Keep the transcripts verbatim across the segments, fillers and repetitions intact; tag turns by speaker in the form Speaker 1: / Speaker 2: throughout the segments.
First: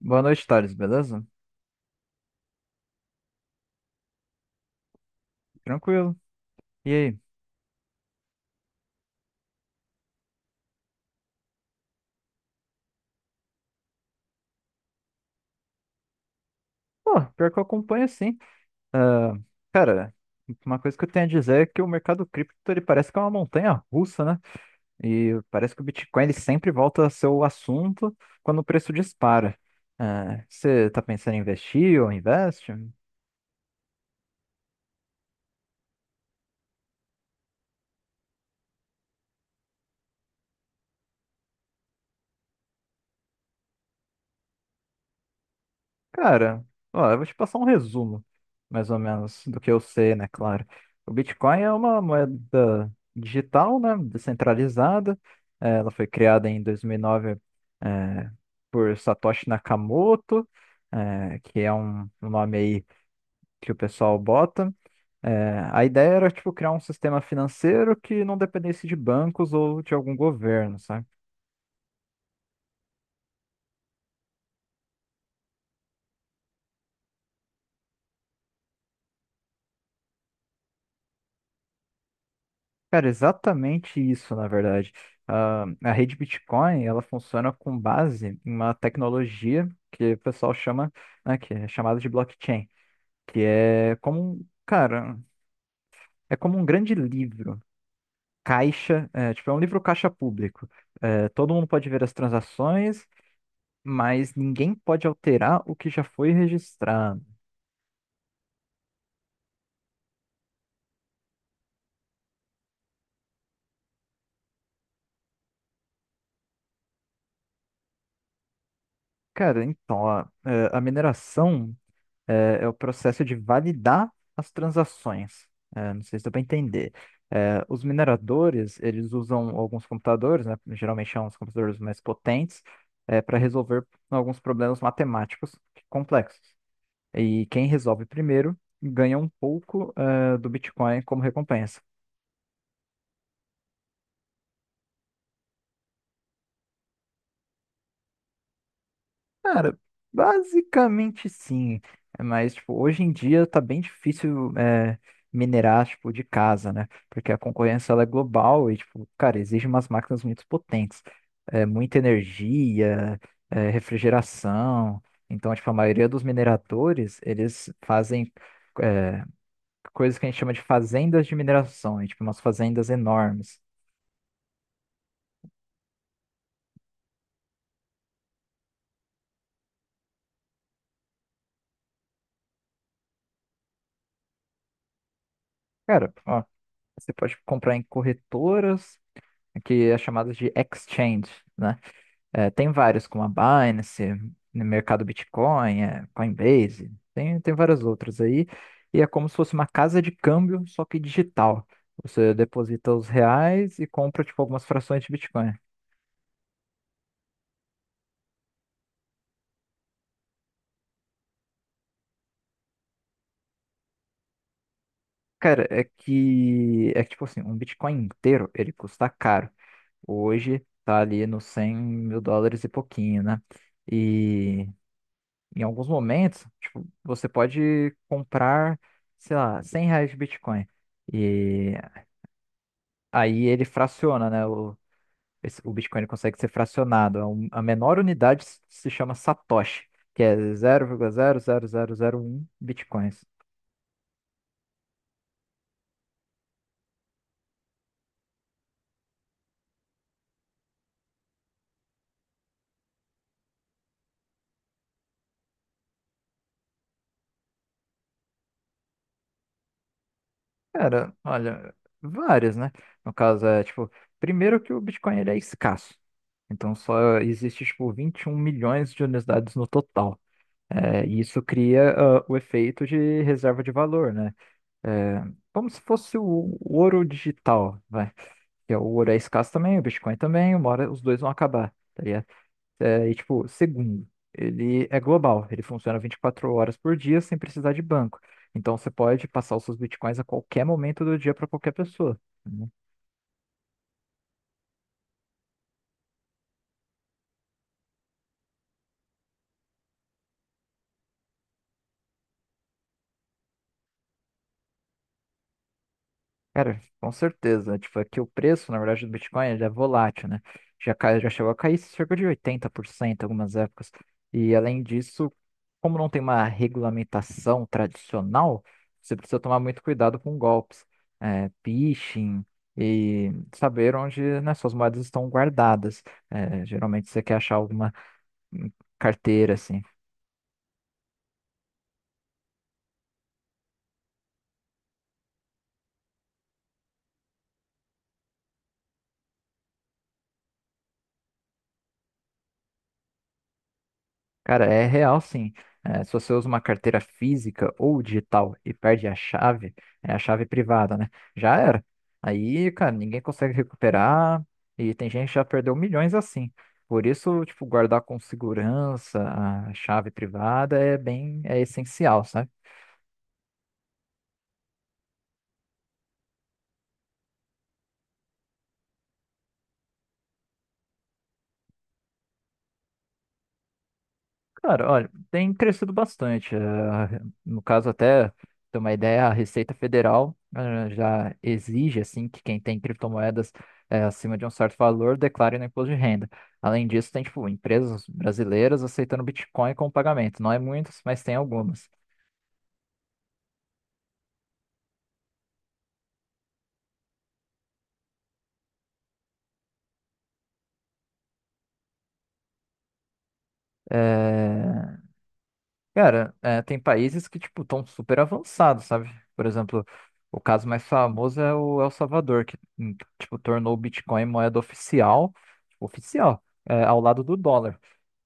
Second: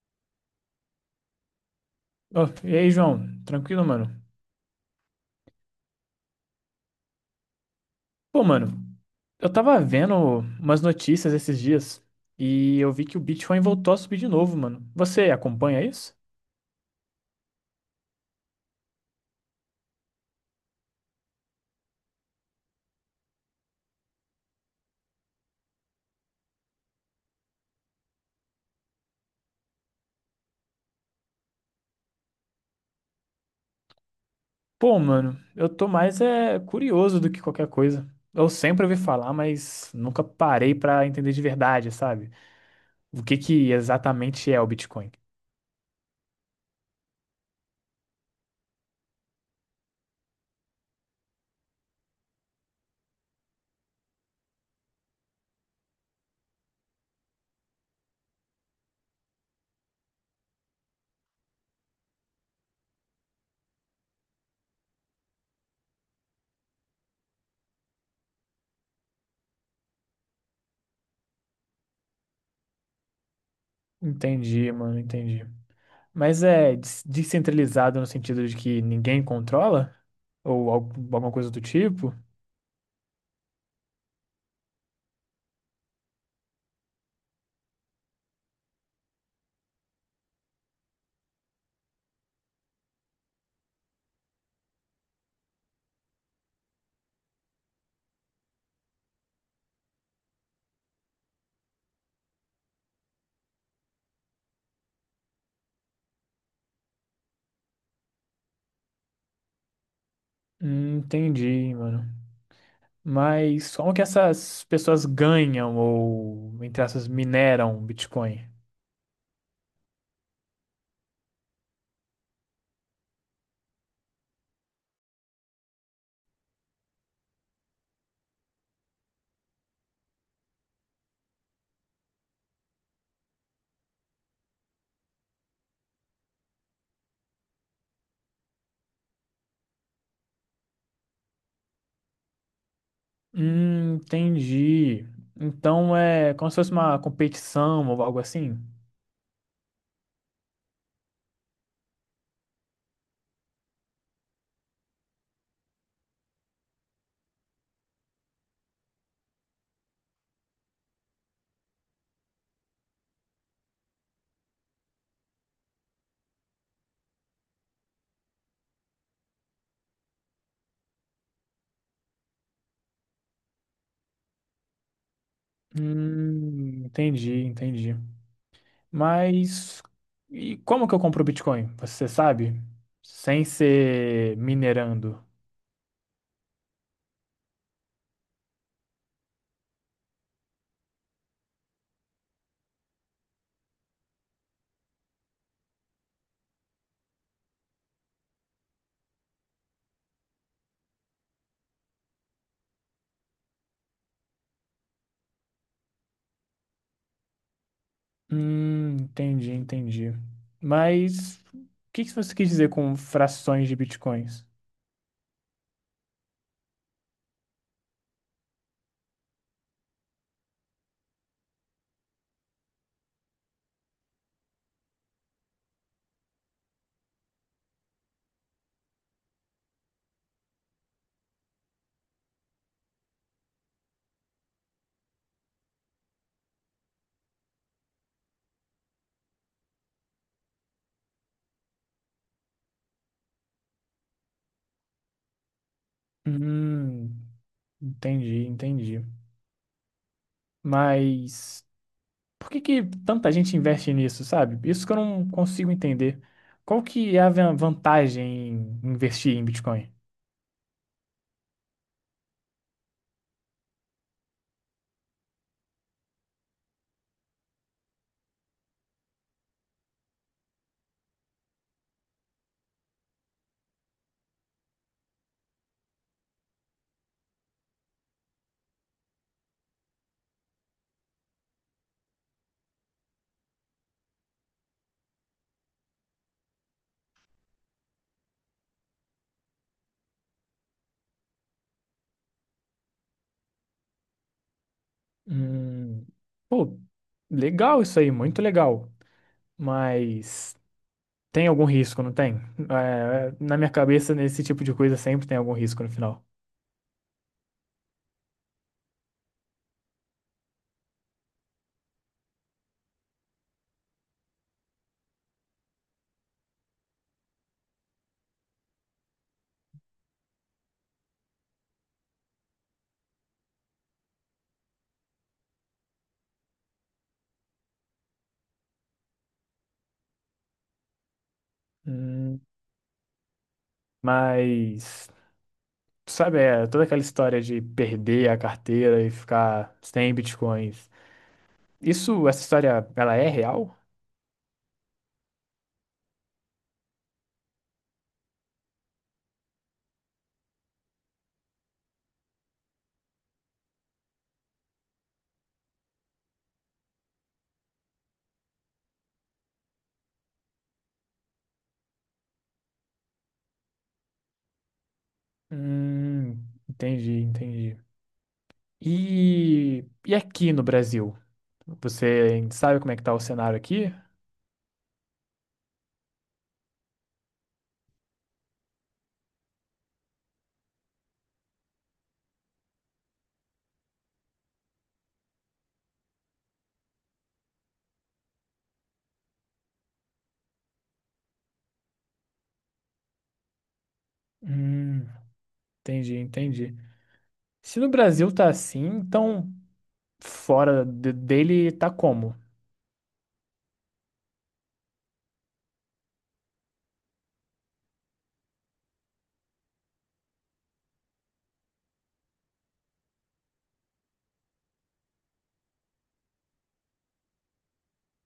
Speaker 1: Boa noite, Thales, beleza?
Speaker 2: Ô, e aí, João? Tranquilo, mano?
Speaker 1: Tranquilo. E aí?
Speaker 2: Pô, mano, eu tava vendo umas notícias esses dias e eu vi que o Bitcoin voltou a subir de novo, mano. Você acompanha isso?
Speaker 1: Pô, pior que eu acompanho sim. Ah, cara, uma coisa que eu tenho a dizer é que o mercado cripto ele parece que é uma montanha russa, né? E parece que o Bitcoin ele sempre volta a ser o assunto quando o preço dispara. Ah, você tá pensando em investir ou investe?
Speaker 2: Pô, mano, eu tô mais é curioso do que qualquer coisa. Eu sempre ouvi falar, mas nunca parei pra entender de verdade, sabe? O que que exatamente é o Bitcoin?
Speaker 1: Cara, ó, eu vou te passar um resumo, mais ou menos, do que eu sei, né? Claro. O Bitcoin é uma moeda digital, né? Descentralizada. Eh, Ela foi criada em dois mil e nove, eh, por Satoshi Nakamoto, eh, que é um, um nome aí que o pessoal bota. Eh, a ideia era, tipo, criar um sistema financeiro que não dependesse de bancos ou de algum governo, sabe?
Speaker 2: Entendi, mano, entendi. Mas é des- descentralizado no sentido de que ninguém controla? Ou algu- alguma coisa do tipo?
Speaker 1: Cara, exatamente isso, na verdade. Ah, a rede Bitcoin, ela funciona com base em uma tecnologia que o pessoal chama, né, que é chamada de blockchain, que é como, um- cara, é como um grande livro, caixa, é, tipo, é um livro caixa público. É, todo mundo pode ver as transações, mas ninguém pode alterar o que já foi registrado.
Speaker 2: Hum, Entendi, mano. Mas como que essas pessoas ganham ou, entre aspas, mineram Bitcoin?
Speaker 1: Cara, então, ó, é, a mineração É, é o processo de validar as transações. É, não sei se dá para entender. É, os mineradores, eles usam alguns computadores, né, geralmente são os computadores mais potentes, para resolver alguns problemas matemáticos complexos. E quem resolve primeiro ganha um pouco, é, do Bitcoin como recompensa.
Speaker 2: Hum, entendi. Então é como se fosse uma competição ou algo assim?
Speaker 1: Cara, basicamente sim. É, mas, tipo, hoje em dia tá bem difícil é, minerar, tipo, de casa, né? Porque a concorrência, ela é global e, tipo, cara, exige umas máquinas muito potentes. É, muita energia, é, refrigeração. Então, tipo, a maioria dos mineradores, eles fazem é, coisas que a gente chama de fazendas de mineração. É, tipo, umas fazendas enormes.
Speaker 2: Hum, entendi, entendi. Mas e como que eu compro Bitcoin? Você sabe? Sem ser minerando.
Speaker 1: Cara, ó, você pode comprar em corretoras, que é chamada de exchange, né? É, tem vários, como a Binance, no mercado Bitcoin, é, Coinbase, tem, tem várias outras aí. E é como se fosse uma casa de câmbio, só que digital. Você deposita os reais e compra, tipo, algumas frações de Bitcoin.
Speaker 2: Hum, entendi, entendi. Mas o que que você quis dizer com frações de Bitcoins?
Speaker 1: Cara, é que, é que, tipo assim, um Bitcoin inteiro, ele custa caro. Hoje tá ali nos cem mil dólares e pouquinho, né? E em alguns momentos, tipo, você pode comprar, sei lá, cem reais de Bitcoin. E aí ele fraciona, né? O, esse- o Bitcoin consegue ser fracionado. A, um- a menor unidade se se chama Satoshi, que é zero vírgula zero zero zero zero vírgula um Bitcoins.
Speaker 2: Hum, entendi, entendi. Mas por que que tanta gente investe nisso, sabe? Isso que eu não consigo entender. Qual que é a van- vantagem em investir em Bitcoin?
Speaker 1: Cara, olha, vários, né? No caso, é tipo, primeiro que o Bitcoin ele é escasso. Então só existe, tipo, vinte e um milhões de unidades no total. É, e isso cria ah, o efeito de reserva de valor, né? É, como se fosse o, o ouro digital, vai. Que é o ouro é escasso também, o Bitcoin também, uma hora os dois vão acabar, tá ligado? É, e tipo, segundo, ele é global, ele funciona vinte e quatro horas por dia sem precisar de banco. Então você pode passar os seus Bitcoins a qualquer momento do dia para qualquer pessoa, né?
Speaker 2: Hum, pô, legal isso aí, muito legal. Mas tem algum risco, não tem? É, é, na minha cabeça, nesse tipo de coisa sempre tem algum risco no final.
Speaker 1: Cara, com certeza. Tipo, é que o preço, na verdade, do Bitcoin ele é volátil, né? Já, cai, já chegou a cair cerca de oitenta por cento em algumas épocas. E além disso, como não tem uma regulamentação tradicional, você precisa tomar muito cuidado com golpes, é, phishing e saber onde, né, suas moedas estão guardadas. É, geralmente você quer achar alguma hum, carteira assim.
Speaker 2: Hum, mas, sabe, é, toda aquela história de perder a carteira e ficar sem Bitcoins. Isso, essa história, ela é real?
Speaker 1: Cara, é real sim. É, se você usa uma carteira física ou digital e perde a chave, é a chave privada, né? Já era. Aí, cara, ninguém consegue recuperar e tem gente que já perdeu milhões assim. Por isso, tipo, guardar com segurança a chave privada é bem, é essencial, sabe?
Speaker 2: Hum, entendi, entendi. E, e aqui no Brasil? Você sabe como é que tá o cenário aqui?
Speaker 1: Cara, olha, tem crescido bastante. eh, No caso, até ter uma ideia, a Receita Federal eh, já exige assim que quem tem criptomoedas eh, acima de um certo valor declare no imposto de renda. Além disso, tem tipo empresas brasileiras aceitando Bitcoin como pagamento. Não é muitas, mas tem algumas.
Speaker 2: Hum, entendi, entendi. Se no Brasil tá assim, então fora de- dele tá como?
Speaker 1: Eh, Cara, é, tem países que, tipo, estão super avançados, sabe? Por exemplo, o caso mais famoso é o El Salvador, que, hum, tipo, tornou o Bitcoin moeda oficial, oficial, é, ao lado do dólar.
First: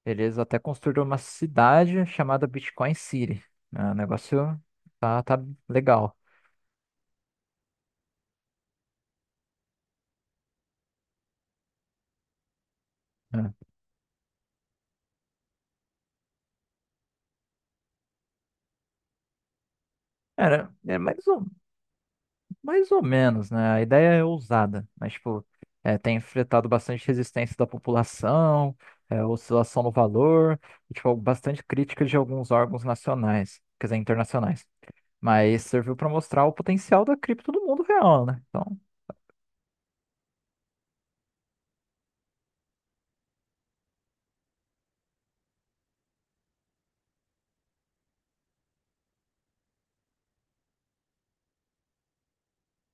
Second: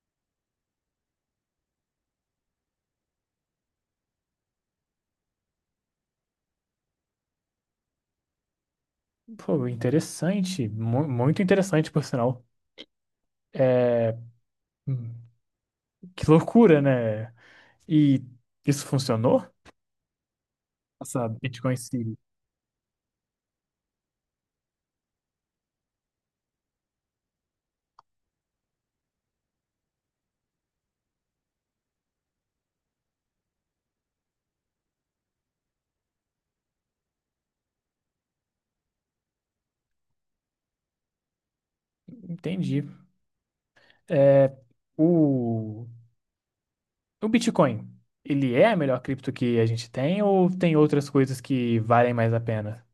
Speaker 1: Eles até construíram uma cidade chamada Bitcoin City, né? O negócio tá, tá legal.
Speaker 2: Pô, interessante, mu- muito interessante, por sinal.
Speaker 1: Né?
Speaker 2: É, hum, que loucura, né? E isso funcionou?
Speaker 1: Cara, é mais...
Speaker 2: Essa Bitcoin City.
Speaker 1: Mais ou menos, né? A ideia é ousada, mas, tipo, é, tem enfrentado bastante resistência da população, é, oscilação no valor, e, tipo, bastante crítica de alguns órgãos nacionais, quer dizer, internacionais. Mas serviu para mostrar o potencial da cripto do mundo real, né? Então.
Speaker 2: Entendi. É, o O Bitcoin, ele é a melhor cripto que a gente tem ou tem outras coisas que valem mais a pena?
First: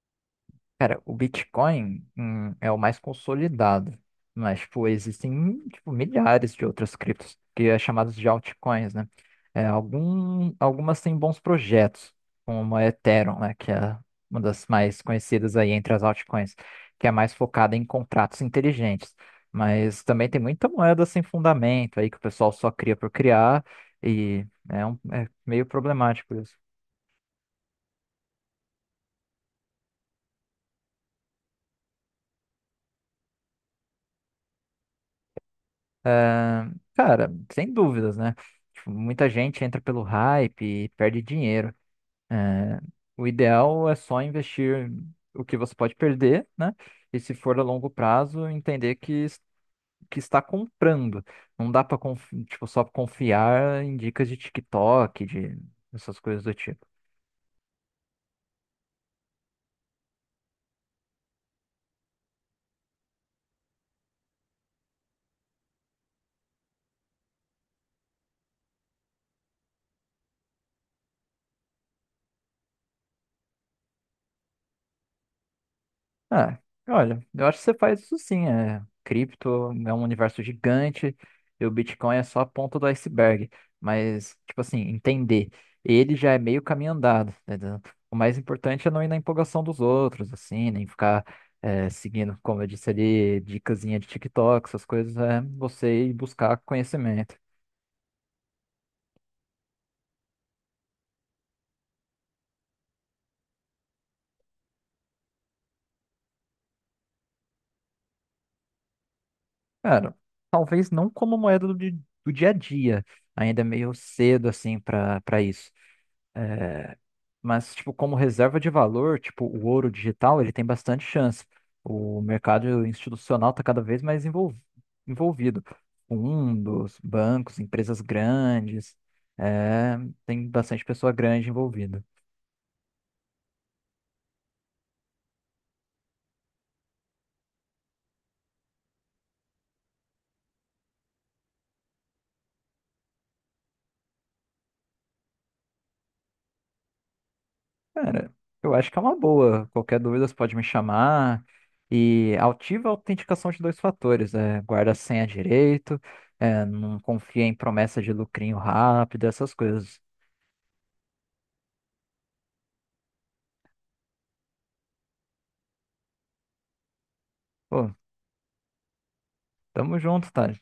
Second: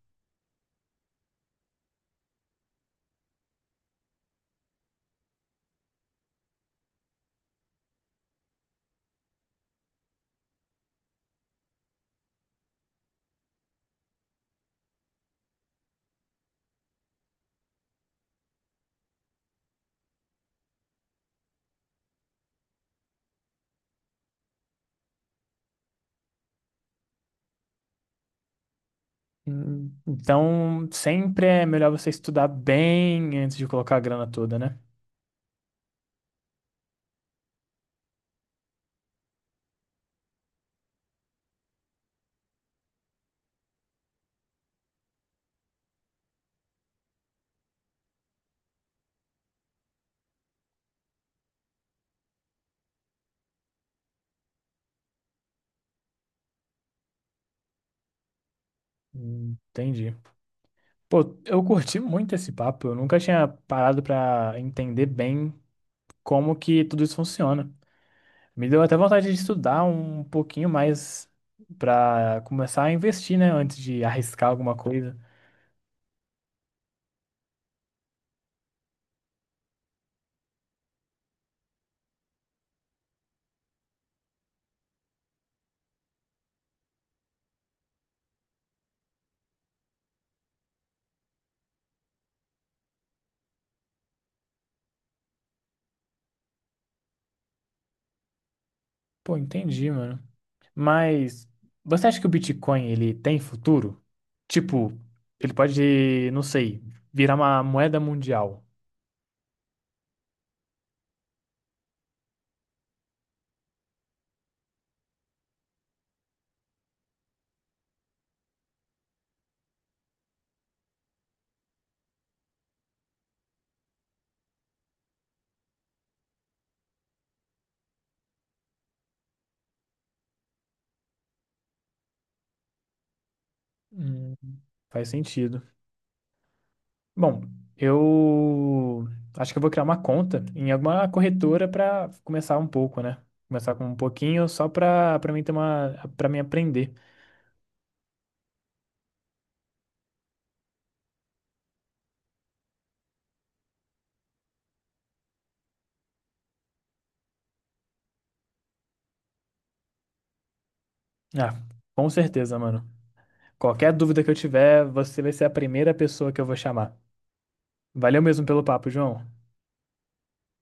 Speaker 1: Cara, o Bitcoin, hum, é o mais consolidado, mas, tipo, existem, tipo, milhares de outras criptos, que é chamadas de altcoins, né? É, algum, algumas têm bons projetos, como a Ethereum, né, que é uma das mais conhecidas aí entre as altcoins, que é mais focada em contratos inteligentes. Mas também tem muita moeda sem fundamento aí, que o pessoal só cria por criar, e é, um- é meio problemático isso.
Speaker 2: Hum, Então, sempre é melhor você estudar bem antes de colocar a grana toda, né?
Speaker 1: Ah, cara, sem dúvidas, né? Tipo, muita gente entra pelo hype e perde dinheiro. Ah, o ideal é só investir o que você pode perder, né? E se for a longo prazo, entender que, es- que está comprando. Não dá para tipo, só confiar em dicas de TikTok, de essas coisas do tipo.
Speaker 2: Hum, entendi. Pô, eu curti muito esse papo. Eu nunca tinha parado pra entender bem como que tudo isso funciona. Me deu até vontade de estudar um pouquinho mais pra começar a investir, né? Antes de arriscar alguma coisa.
Speaker 1: Ah, olha, eu acho que você faz isso sim. É. Cripto é um universo gigante e o Bitcoin é só a ponta do iceberg. Mas, tipo assim, entender. Ele já é meio caminho andado, tá. O mais importante é não ir na empolgação dos outros, assim, nem ficar é, seguindo, como eu disse ali, dicasinha de TikTok, essas coisas, é você ir buscar conhecimento.
Speaker 2: Pô, entendi, mano. Mas você acha que o Bitcoin ele tem futuro? Tipo, ele pode, não sei, virar uma moeda mundial.
Speaker 1: Cara, talvez não como moeda do, di- do dia a dia, ainda é meio cedo, assim, para para isso. eh, Mas, tipo, como reserva de valor, tipo, o ouro digital, ele tem bastante chance. O mercado institucional está cada vez mais envol- envolvido. Fundos, bancos, empresas grandes. É, tem bastante pessoa grande envolvida.
Speaker 2: Hum, faz sentido. Bom, eu acho que eu vou criar uma conta em alguma corretora pra começar um pouco, né? Começar com um pouquinho só pra, pra mim ter uma, para mim aprender.
Speaker 1: Cara, eu acho que é uma boa. Qualquer dúvida, você pode me chamar. E ativa a autenticação de dois fatores. É, guarda a senha direito. É, não confia em promessa de lucrinho rápido, essas coisas.
Speaker 2: Ah, com certeza, mano. Qualquer dúvida que eu tiver, você vai ser a primeira pessoa que eu vou chamar.
Speaker 1: Pô,
Speaker 2: Valeu mesmo pelo papo, João.
Speaker 1: tamo junto, Thales.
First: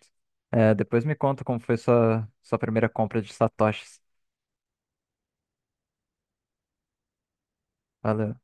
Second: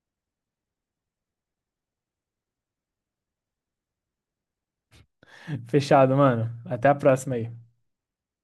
Speaker 1: É, depois me conta como foi sua, sua primeira compra de satoshis.
Speaker 2: Fechado, mano. Até a próxima aí.
Speaker 1: Valeu.